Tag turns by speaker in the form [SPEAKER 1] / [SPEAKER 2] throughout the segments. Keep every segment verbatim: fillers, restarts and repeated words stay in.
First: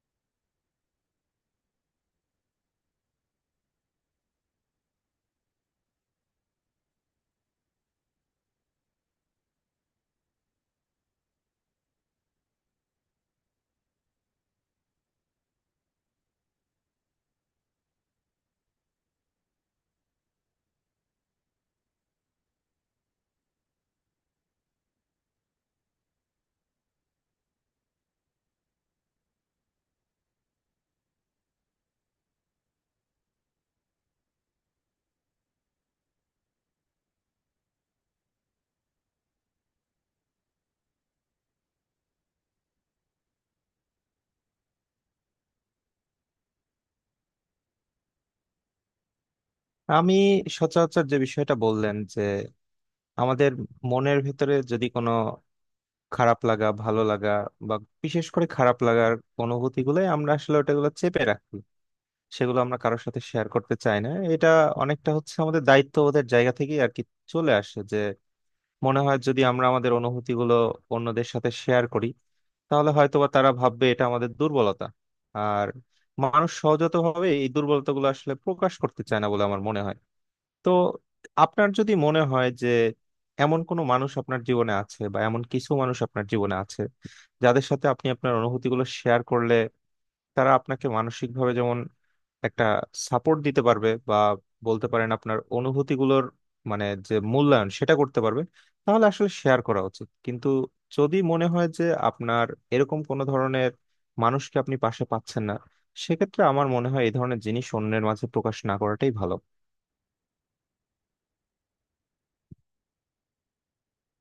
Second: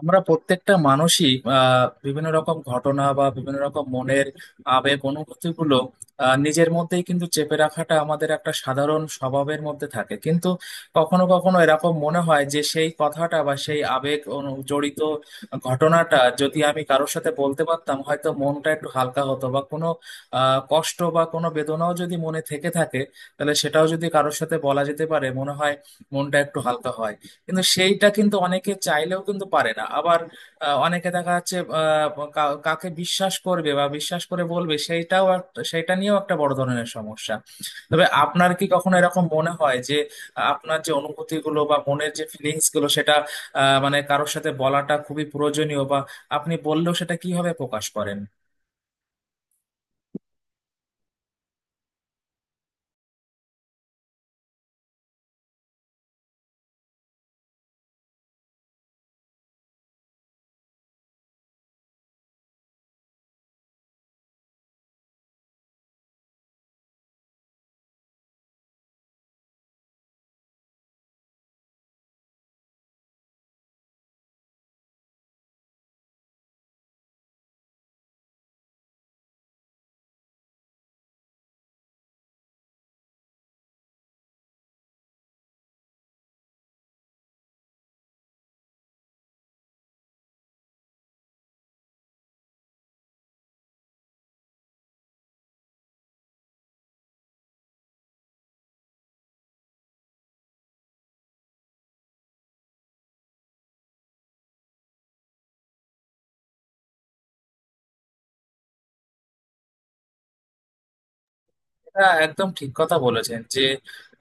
[SPEAKER 1] আমরা প্রত্যেকটা মানুষই আহ, বিভিন্ন রকম ঘটনা বা বিভিন্ন রকম মনের আবেগ অনুভূতিগুলো আহ, নিজের মধ্যেই কিন্তু চেপে রাখাটা আমাদের একটা সাধারণ স্বভাবের মধ্যে থাকে। কিন্তু কখনো কখনো এরকম মনে হয় যে সেই কথাটা বা সেই আবেগ অনু- জড়িত ঘটনাটা যদি আমি কারোর সাথে বলতে পারতাম, হয়তো মনটা একটু হালকা হতো। বা কোনো আহ কষ্ট বা কোনো বেদনাও যদি মনে থেকে থাকে, তাহলে সেটাও যদি কারোর সাথে বলা যেতে পারে, মনে হয় মনটা একটু হালকা হয়। কিন্তু সেইটা কিন্তু অনেকে চাইলেও কিন্তু পারে না। আবার আহ, অনেকে দেখা যাচ্ছে, আহ, কা- কাকে বিশ্বাস করবে বা বিশ্বাস করে বলবে, সেইটাও এক- সেইটা নিয়েও একটা বড় ধরনের সমস্যা। তবে আপনার কি কখনো এরকম মনে হয় যে আহ, আপনার যে অনুভূতিগুলো বা মনের যে ফিলিংস গুলো, সেটা আহ, মানে কারোর সাথে বলাটা খুবই প্রয়োজনীয়? বা আপনি বললেও সেটা কিভাবে প্রকাশ করেন?
[SPEAKER 2] আমি সচরাচর যে বিষয়টা বললেন যে আমাদের মনের ভিতরে যদি কোনো খারাপ লাগা ভালো লাগা বা বিশেষ করে খারাপ লাগার অনুভূতি গুলো আমরা আসলে ওটাগুলো চেপে রাখি, সেগুলো আমরা কারোর সাথে শেয়ার করতে চাই না। এটা অনেকটা হচ্ছে আমাদের দায়িত্ববোধের জায়গা থেকেই আর কি চলে আসে যে, মনে হয় যদি আমরা আমাদের অনুভূতি গুলো অন্যদের সাথে শেয়ার করি তাহলে হয়তোবা তারা ভাববে এটা আমাদের দুর্বলতা। আর মানুষ সহজাতভাবে এই দুর্বলতাগুলো আসলে প্রকাশ করতে চায় না বলে আমার মনে হয়। তো আপনার যদি মনে হয় যে এমন কোনো মানুষ আপনার জীবনে আছে বা এমন কিছু মানুষ আপনার জীবনে আছে, যাদের সাথে আপনি আপনার অনুভূতিগুলো শেয়ার করলে তারা আপনাকে মানসিকভাবে যেমন একটা সাপোর্ট দিতে পারবে বা বলতে পারেন আপনার অনুভূতিগুলোর মানে যে মূল্যায়ন সেটা করতে পারবে, তাহলে আসলে শেয়ার করা উচিত। কিন্তু যদি মনে হয় যে আপনার এরকম কোনো ধরনের মানুষকে আপনি পাশে পাচ্ছেন না, সেক্ষেত্রে আমার মনে হয় এই ধরনের জিনিস অন্যের মাঝে প্রকাশ না করাটাই ভালো।
[SPEAKER 1] হ্যাঁ, একদম ঠিক কথা বলেছেন যে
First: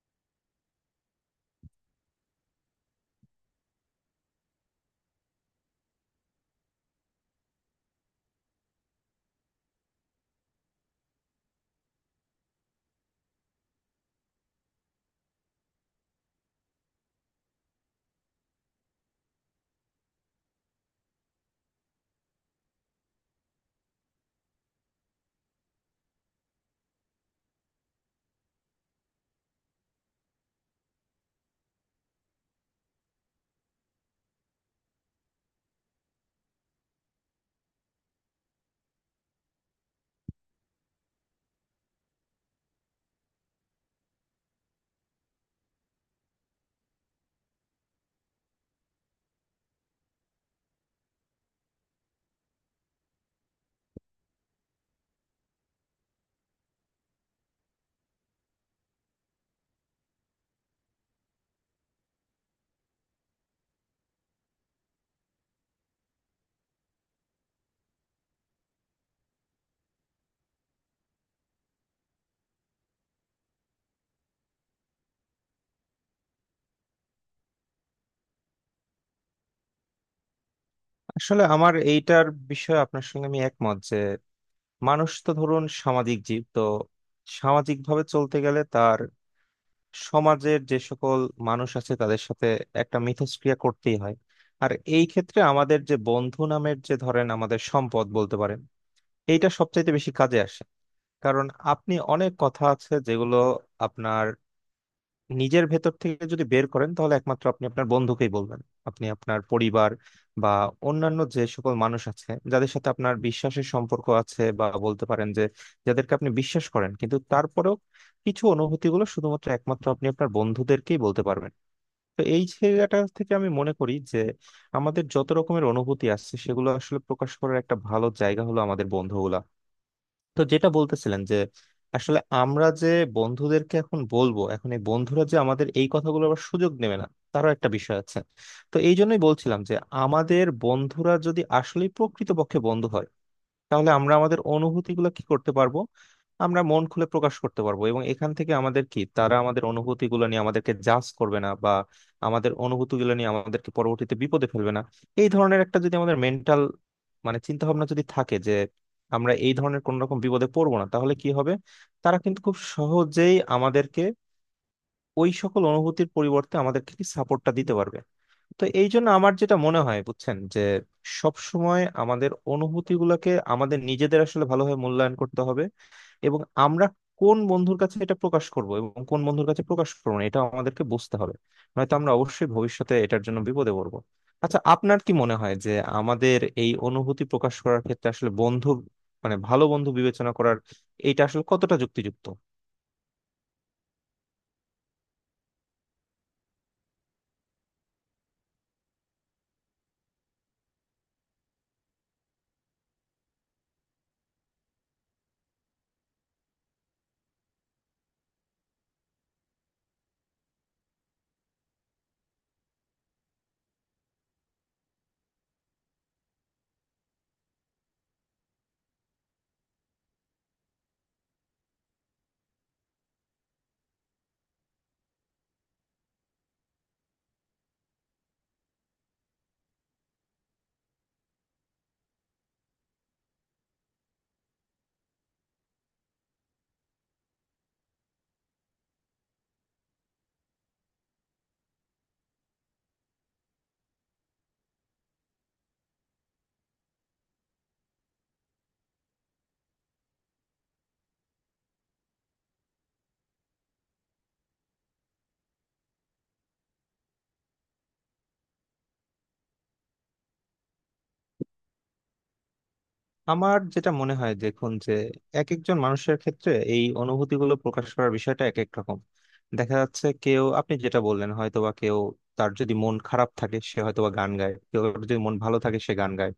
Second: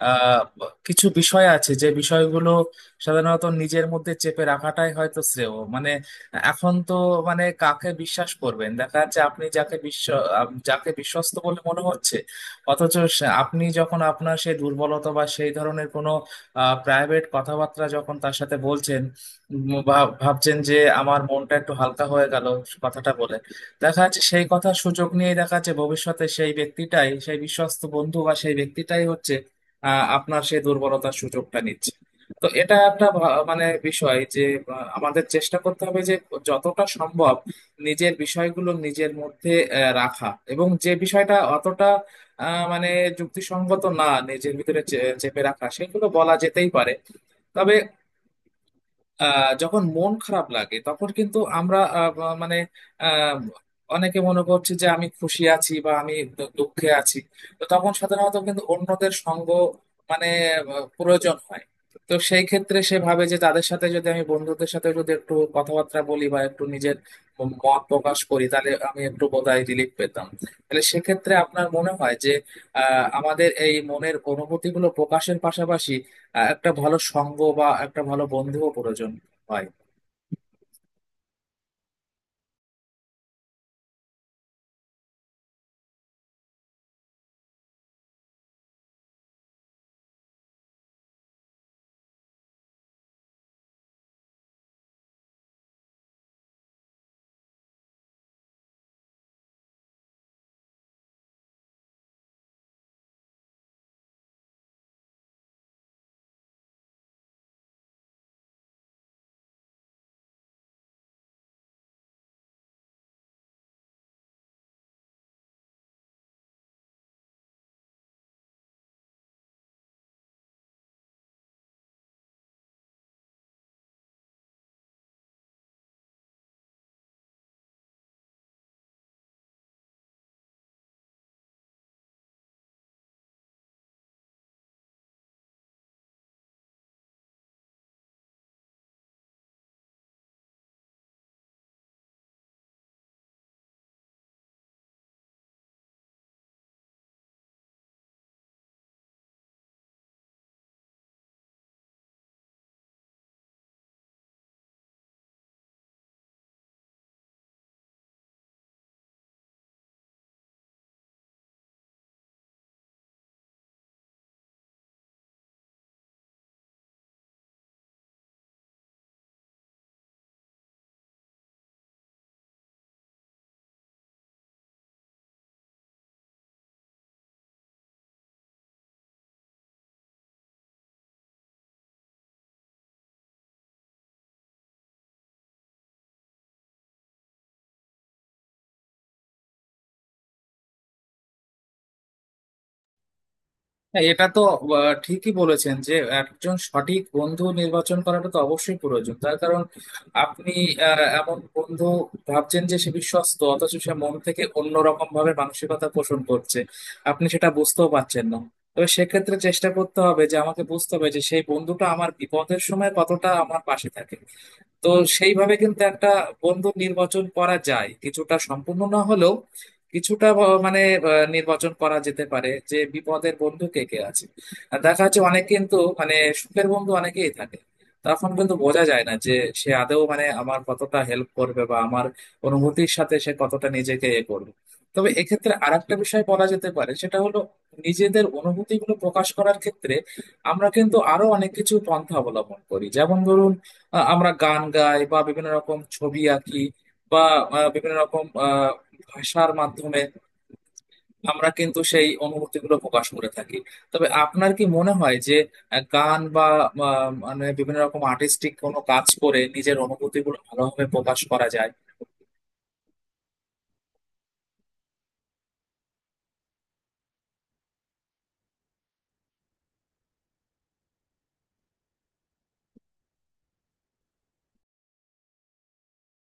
[SPEAKER 1] আহ, কিছু বিষয় আছে, যে বিষয়গুলো সাধারণত নিজের মধ্যে চেপে রাখাটাই হয়তো শ্রেয়। মানে এখন তো মানে কাকে বিশ্বাস করবেন? দেখা যাচ্ছে আপনি যাকে বিশ্ব আপ- যাকে বিশ্বস্ত বলে মনে হচ্ছে, অথচ সে- আপনি যখন আপনার সেই দুর্বলতা বা সেই ধরনের কোনো প্রাইভেট কথাবার্তা যখন তার সাথে বলছেন, উম, বা ভাবছেন যে আমার মনটা একটু হালকা হয়ে গেল কথাটা বলে, দেখা যাচ্ছে সেই কথা সুযোগ নিয়ে দেখা যাচ্ছে ভবিষ্যতে সেই ব্যক্তিটাই, সেই বিশ্বস্ত বন্ধু বা সেই ব্যক্তিটাই হচ্ছে আহ, আপনার সেই দুর্বলতার সুযোগটা নিচ্ছে। তো এটা একটা ভা- মানে বিষয় যে আহ, আমাদের চেষ্টা করতে হবে যে যতটা সম্ভব নিজের বিষয়গুলো নিজের মধ্যে আহ, রাখা, এবং যে বিষয়টা অতটা আহ, মানে যুক্তিসঙ্গত না নিজের ভিতরে চে- চেপে রাখা, সেগুলো বলা যেতেই পারে। তবে আহ যখন মন খারাপ লাগে তখন কিন্তু আমরা আহ, ব- মানে আহ, অনেকে মনে করছে যে আমি খুশি আছি বা আমি দু- দুঃখে আছি। তো তখন সাধারণত কিন্তু অন্যদের সঙ্গ মানে আহ, প্রয়োজন হয়। তো সেই ক্ষেত্রে সে ভাবে যে তাদের সাথে যদি আমি, বন্ধুদের সাথে যদি একটু কথাবার্তা বলি বা একটু নিজের ম- মত প্রকাশ করি, তাহলে আমি একটু বোধহয় রিলিফ পেতাম। তাহলে সেক্ষেত্রে আপনার মনে হয় যে আহ আমাদের এই মনের অনুভূতিগুলো প্রকাশের পাশাপাশি আহ, একটা ভালো সঙ্গ বা একটা ভালো বন্ধুও প্রয়োজন হয়?
[SPEAKER 2] আসলে আমার এইটার বিষয়ে আপনার সঙ্গে আমি একমত যে মানুষ তো ধরুন সামাজিক জীব, তো সামাজিক ভাবে চলতে গেলে তার সমাজের যে সকল মানুষ আছে তাদের সাথে একটা মিথস্ক্রিয়া করতেই হয়। আর এই ক্ষেত্রে আমাদের যে বন্ধু নামের যে ধরেন আমাদের সম্পদ বলতে পারেন, এইটা সবচাইতে বেশি কাজে আসে। কারণ আপনি অনেক কথা আছে যেগুলো আপনার নিজের ভেতর থেকে যদি বের করেন তাহলে একমাত্র আপনি আপনার বন্ধুকেই বলবেন। আপনি আপনার পরিবার বা অন্যান্য যে সকল মানুষ আছে যাদের সাথে আপনার বিশ্বাসের সম্পর্ক আছে বা বলতে পারেন যে যাদেরকে আপনি বিশ্বাস করেন, কিন্তু তারপরেও কিছু অনুভূতিগুলো শুধুমাত্র একমাত্র আপনি আপনার বন্ধুদেরকেই বলতে পারবেন। তো এই জায়গাটা থেকে আমি মনে করি যে আমাদের যত রকমের অনুভূতি আসছে সেগুলো আসলে প্রকাশ করার একটা ভালো জায়গা হলো আমাদের বন্ধুগুলা। তো যেটা বলতেছিলেন যে আসলে আমরা যে বন্ধুদেরকে এখন বলবো, এখন এই বন্ধুরা যে আমাদের এই কথাগুলো আবার সুযোগ নেবে না, তারও একটা বিষয় আছে। তো এই জন্যই বলছিলাম যে আমাদের বন্ধুরা যদি আসলে প্রকৃতপক্ষে বন্ধু হয়, তাহলে আমরা আমাদের অনুভূতিগুলো কি করতে পারবো? আমরা মন খুলে প্রকাশ করতে পারবো, এবং এখান থেকে আমাদের কি তারা আমাদের অনুভূতিগুলো নিয়ে আমাদেরকে জাজ করবে না বা আমাদের অনুভূতিগুলো নিয়ে আমাদেরকে পরবর্তীতে বিপদে ফেলবে না, এই ধরনের একটা যদি আমাদের মেন্টাল মানে চিন্তা ভাবনা যদি থাকে যে আমরা এই ধরনের কোন রকম বিপদে পড়বো না, তাহলে কি হবে, তারা কিন্তু খুব সহজেই আমাদেরকে ওই সকল অনুভূতির পরিবর্তে আমাদেরকে কি সাপোর্টটা দিতে পারবে। তো এই জন্য আমার যেটা মনে হয় বুঝছেন যে সব সময় আমাদের অনুভূতিগুলোকে আমাদের নিজেদের আসলে ভালোভাবে মূল্যায়ন করতে হবে। এবং আমরা কোন বন্ধুর কাছে এটা প্রকাশ করব এবং কোন বন্ধুর কাছে প্রকাশ করবো না, এটা আমাদেরকে বুঝতে হবে। নয়তো আমরা অবশ্যই ভবিষ্যতে এটার জন্য বিপদে পড়বো। আচ্ছা, আপনার কি মনে হয় যে আমাদের এই অনুভূতি প্রকাশ করার ক্ষেত্রে আসলে বন্ধু মানে ভালো বন্ধু বিবেচনা করার এটা আসলে কতটা যুক্তিযুক্ত?
[SPEAKER 1] হ্যাঁ, এটা তো আহ, ঠিকই বলেছেন যে একজন সঠিক বন্ধু নির্বাচন করাটা তো অবশ্যই প্রয়োজন। তার কারণ আপনি আহ, এমন বন্ধু ভাবছেন যে সে বিশ্বস্ত, অথচ সে মন থেকে অন্যরকম ভাবে মানসিকতা পোষণ করছে, আপনি সেটা বুঝতেও পারছেন না। তবে সেক্ষেত্রে চেষ্টা করতে হবে যে আমাকে বুঝতে হবে যে সেই বন্ধুটা আমার বিপদের সময় কতটা আমার পাশে থাকে। তো সেইভাবে কিন্তু একটা বন্ধু নির্বাচন করা যায়, কিছুটা সম্পূর্ণ না হলেও কিছুটা ব- মানে আহ, নির্বাচন করা যেতে পারে যে বিপদের বন্ধু কে কে আছে। আর দেখা যাচ্ছে অনেক কিন্তু মানে সুখের বন্ধু অনেকেই থাকে, তখন কিন্তু বোঝা যায় না যে সে আদৌ মানে আমার কতটা হেল্প করবে বা আমার অনুভূতির সাথে সে কতটা নিজেকে এ করবে। তবে এক্ষেত্রে আরেকটা বিষয় বলা যেতে পারে, সেটা হলো নিজেদের অনুভূতিগুলো প্রকাশ করার ক্ষেত্রে আমরা কিন্তু আরো অনেক কিছু পন্থা অবলম্বন করি। যেমন ধরুন আহ, আমরা গান গাই বা বিভিন্ন রকম ছবি আঁকি, বা আহ, বিভিন্ন রকম আহ, ভাষার মাধ্যমে আমরা কিন্তু সেই অনুভূতিগুলো প্রকাশ করে থাকি। তবে আপনার কি মনে হয় যে আহ, গান বা আহ, মানে বিভিন্ন রকম আর্টিস্টিক কোনো কাজ করে নিজের অনুভূতিগুলো ভালোভাবে প্রকাশ করা যায়?
[SPEAKER 2] আমার যেটা মনে হয় দেখুন যে এক একজন মানুষের ক্ষেত্রে এই অনুভূতিগুলো প্রকাশ করার বিষয়টা এক এক রকম। দেখা যাচ্ছে কেউ, আপনি যেটা বললেন, হয়তোবা কেউ তার যদি মন খারাপ থাকে সে হয়তোবা গান গায়, কেউ যদি মন ভালো থাকে সে গান গায়।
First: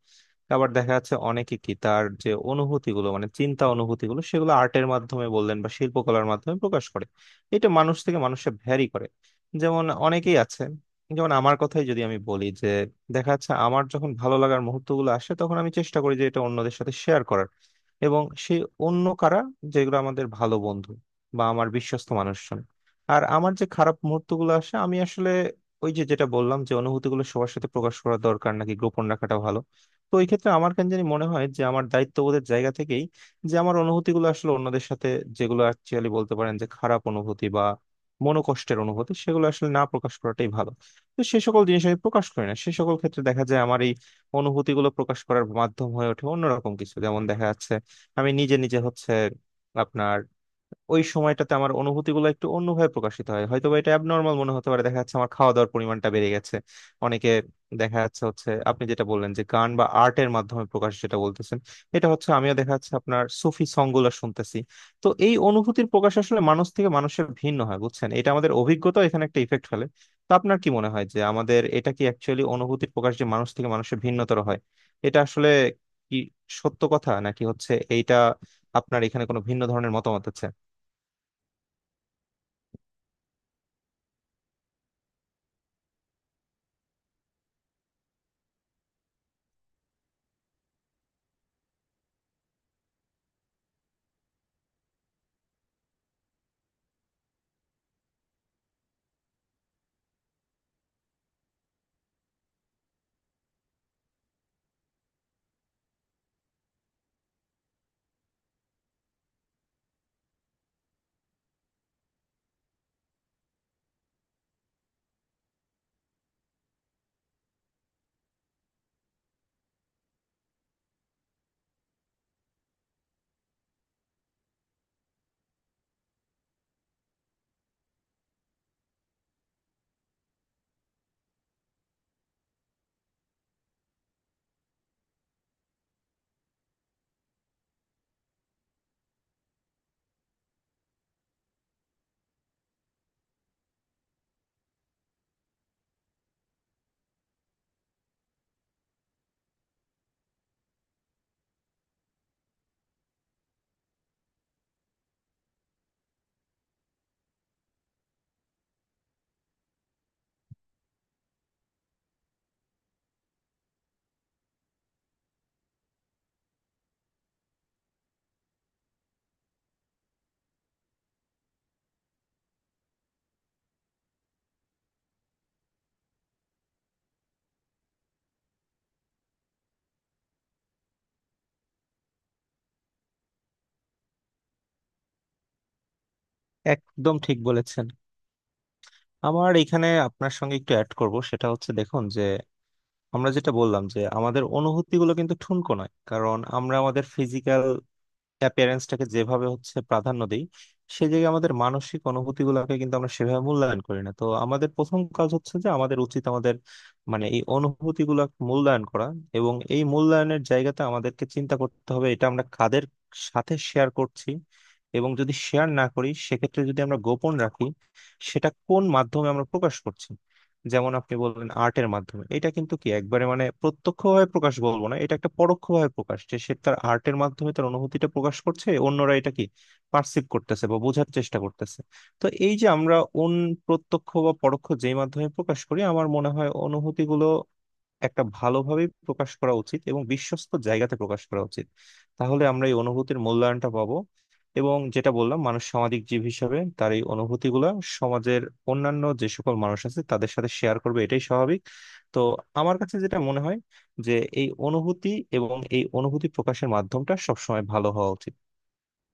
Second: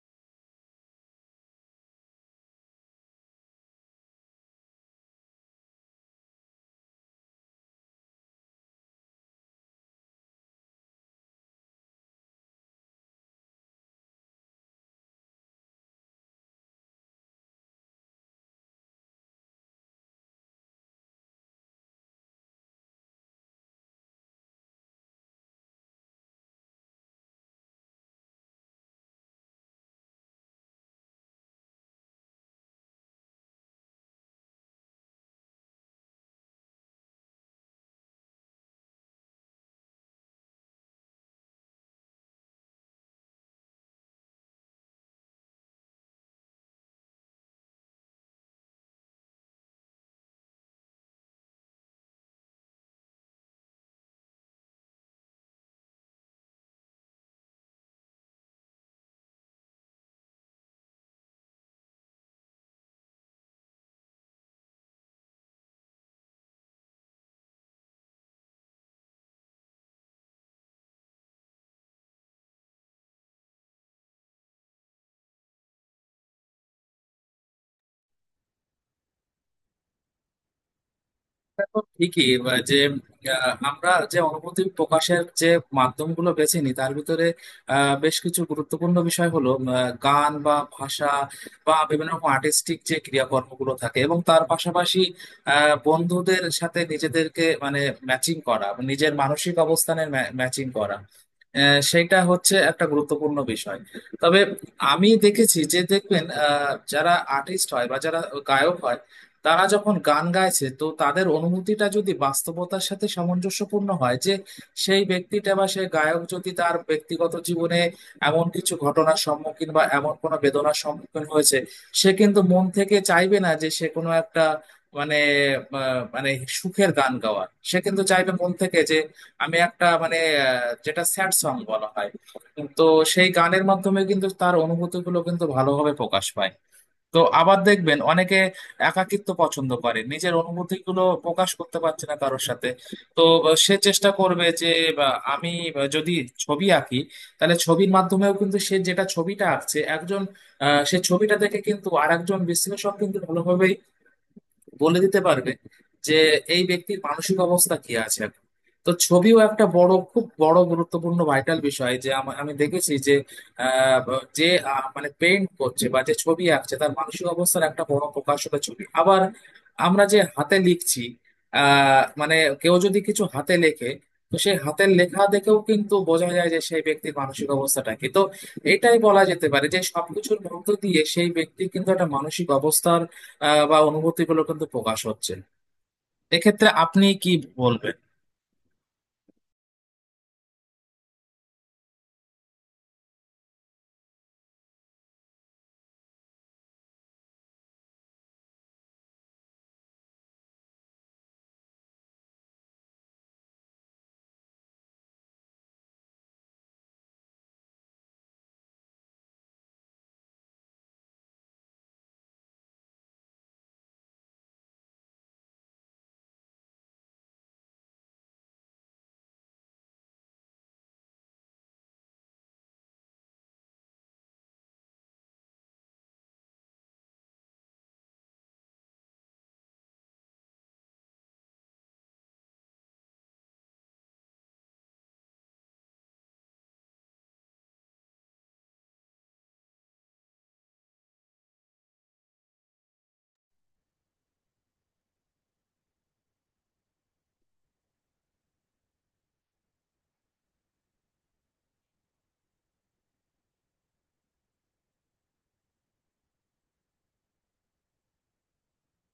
[SPEAKER 2] আবার দেখা যাচ্ছে অনেকে কি তার যে অনুভূতিগুলো মানে চিন্তা অনুভূতিগুলো সেগুলো আর্টের মাধ্যমে বললেন বা শিল্পকলার মাধ্যমে প্রকাশ করে। এটা মানুষ থেকে মানুষে ভ্যারি করে। যেমন অনেকেই আছে, যেমন আমার কথাই যদি আমি বলি যে দেখা যাচ্ছে আমার যখন ভালো লাগার মুহূর্তগুলো আসে তখন আমি চেষ্টা করি যে এটা অন্যদের সাথে শেয়ার করার। এবং সেই অন্য কারা? যেগুলো আমাদের ভালো বন্ধু বা আমার বিশ্বস্ত মানুষজন। আর আমার যে খারাপ মুহূর্তগুলো আসে, আমি আসলে ওই যে যেটা বললাম যে অনুভূতিগুলো সবার সাথে প্রকাশ করা দরকার নাকি গোপন রাখাটা ভালো, তো এই ক্ষেত্রে আমার কেন জানি মনে হয় যে আমার দায়িত্ববোধের জায়গা থেকেই যে আমার অনুভূতিগুলো আসলে অন্যদের সাথে, যেগুলো অ্যাকচুয়ালি বলতে পারেন যে খারাপ অনুভূতি বা মনোকষ্টের অনুভূতি সেগুলো আসলে না প্রকাশ করাটাই ভালো। তো সে সকল জিনিস আমি প্রকাশ করি না, সে সকল ক্ষেত্রে দেখা যায় আমার এই অনুভূতিগুলো প্রকাশ করার মাধ্যম হয়ে ওঠে অন্যরকম কিছু। যেমন দেখা যাচ্ছে আমি নিজে নিজে হচ্ছে আপনার ওই সময়টাতে আমার অনুভূতিগুলো একটু অন্যভাবে প্রকাশিত হয়, হয়তো বা এটা অ্যাবনর্মাল মনে হতে পারে, দেখা যাচ্ছে আমার খাওয়া দাওয়ার পরিমাণটা বেড়ে গেছে। অনেকে, দেখা যাচ্ছে হচ্ছে আপনি যেটা বললেন যে গান বা আর্টের মাধ্যমে প্রকাশ যেটা বলতেছেন, এটা হচ্ছে আমিও দেখা যাচ্ছে আপনার সুফি সংগুলো শুনতেছি। তো এই অনুভূতির প্রকাশ আসলে মানুষ থেকে মানুষের ভিন্ন হয় বুঝছেন, এটা আমাদের অভিজ্ঞতা এখানে একটা ইফেক্ট ফেলে। তো আপনার কি মনে হয় যে আমাদের এটা কি অ্যাকচুয়ালি অনুভূতির প্রকাশ যে মানুষ থেকে মানুষের ভিন্নতর হয়, এটা আসলে কি সত্য কথা নাকি হচ্ছে এইটা আপনার এখানে কোনো ভিন্ন ধরনের মতামত আছে?
[SPEAKER 1] এটা তো ঠিকই বা যে আহ, আমরা যে অনুভূতি প্রকাশের যে মাধ্যমগুলো বেছে নিই তার ভিতরে আহ, বেশ কিছু গুরুত্বপূর্ণ বিষয় হলো আহ, গান বা ভাষা বা বিভিন্ন রকম আর্টিস্টিক যে ক্রিয়াকর্মগুলো থাকে, এবং তার পাশাপাশি আহ, বন্ধুদের সাথে নিজেদেরকে মানে ম্যাচিং করা, নিজের মানসিক অবস্থানের ম্যাচিং করা, আহ, সেটা হচ্ছে একটা গুরুত্বপূর্ণ বিষয়। তবে আমি দেখেছি যে দেখবেন আহ, যারা আর্টিস্ট হয় বা যারা গায়ক হয়, তারা যখন গান গাইছে, তো তাদের অনুভূতিটা যদি বাস্তবতার সাথে সামঞ্জস্যপূর্ণ হয় যে সেই ব্যক্তিটা বা সেই গায়ক যদি তার ব্যক্তিগত জীবনে এমন কিছু ঘটনার সম্মুখীন বা এমন কোনো বেদনার সম্মুখীন হয়েছে, সে কিন্তু মন থেকে চাইবে না যে সে কোনো একটা মানে আহ, মানে সুখের গান গাওয়ার। সে কিন্তু চাইবে মন থেকে যে আমি একটা মানে আহ, যেটা স্যাড সং বলা হয়। তো সেই গানের মাধ্যমে কিন্তু তার অনুভূতিগুলো কিন্তু ভালোভাবে প্রকাশ পায়। তো আবার দেখবেন অনেকে একাকিত্ব পছন্দ করে, নিজের অনুভূতিগুলো প্রকাশ করতে পারছে না কারোর সাথে। তো আহ, সে চেষ্টা করবে যে বা, আমি আহ, যদি ছবি আঁকি, তাহলে ছবির মাধ্যমেও কিন্তু সে যেটা ছবিটা আঁকছে একজন, আহ, সে ছবিটা দেখে কিন্তু আরেকজন বিশ্লেষক কিন্তু ভালোভাবেই বলে দিতে পারবে যে এই ব্যক্তির মানসিক অবস্থা কি আছে এখন। তো ছবিও একটা বড়, খুব বড় গুরুত্বপূর্ণ ভাইটাল বিষয় যে আমা- আমি দেখেছি যে আহ, ব- যে আহ, মানে পেইন্ট করছে বা যে ছবি আঁকছে, তার মানসিক অবস্থার একটা বড় প্রকাশ হলো ছবি। আবার আমরা যে হাতে লিখছি, আহ মানে কেউ যদি কিছু হাতে লেখে, তো সেই হাতের লেখা দেখেও কিন্তু বোঝা যায় যে সেই ব্যক্তির মানসিক অবস্থাটা কি। তো এটাই বলা যেতে পারে যে সবকিছুর মধ্য দিয়ে সেই ব্যক্তির কিন্তু একটা মানসিক অবস্থার আহ, বা অনুভূতিগুলো কিন্তু প্রকাশ হচ্ছে। এক্ষেত্রে আপনি
[SPEAKER 2] একদম
[SPEAKER 1] কি
[SPEAKER 2] ঠিক বলেছেন।
[SPEAKER 1] বলবেন?
[SPEAKER 2] আমার এখানে আপনার সঙ্গে একটু অ্যাড করব, সেটা হচ্ছে দেখুন যে আমরা যেটা বললাম যে আমাদের অনুভূতিগুলো কিন্তু ঠুনকো নয়, কারণ আমরা আমাদের ফিজিক্যাল প্যারেন্টসটাকে যেভাবে হচ্ছে প্রাধান্য দিই, সেই জায়গায় আমাদের মানসিক অনুভূতি গুলাকে কিন্তু আমরা সেভাবে মূল্যায়ন করি না। তো আমাদের প্রথম কাজ হচ্ছে যে আমাদের উচিত আমাদের মানে এই অনুভূতি গুলা মূল্যায়ন করা। এবং এই মূল্যায়নের জায়গাতে আমাদেরকে চিন্তা করতে হবে এটা আমরা কাদের সাথে শেয়ার করছি, এবং যদি শেয়ার না করি সেক্ষেত্রে যদি আমরা গোপন রাখি, সেটা কোন মাধ্যমে আমরা প্রকাশ করছি। যেমন আপনি বললেন আর্টের মাধ্যমে, এটা কিন্তু কি একবারে মানে প্রত্যক্ষভাবে প্রকাশ বলবো না, এটা একটা পরোক্ষভাবে প্রকাশ যে সে তার আর্টের মাধ্যমে তার অনুভূতিটা প্রকাশ করছে, অন্যরা এটা কি পার্সিভ করতেছে বা বোঝার চেষ্টা করতেছে। তো এই যে আমরা অন প্রত্যক্ষ বা পরোক্ষ যেই মাধ্যমে প্রকাশ করি, আমার মনে হয় অনুভূতিগুলো একটা ভালোভাবে প্রকাশ করা উচিত এবং বিশ্বস্ত জায়গাতে প্রকাশ করা উচিত। তাহলে আমরা এই অনুভূতির মূল্যায়নটা পাবো। এবং যেটা বললাম মানুষ সামাজিক জীব হিসাবে তার এই অনুভূতিগুলা সমাজের অন্যান্য যে সকল মানুষ আছে তাদের সাথে শেয়ার করবে, এটাই স্বাভাবিক। তো আমার কাছে যেটা মনে হয় যে এই অনুভূতি এবং এই অনুভূতি প্রকাশের মাধ্যমটা সবসময় ভালো হওয়া উচিত।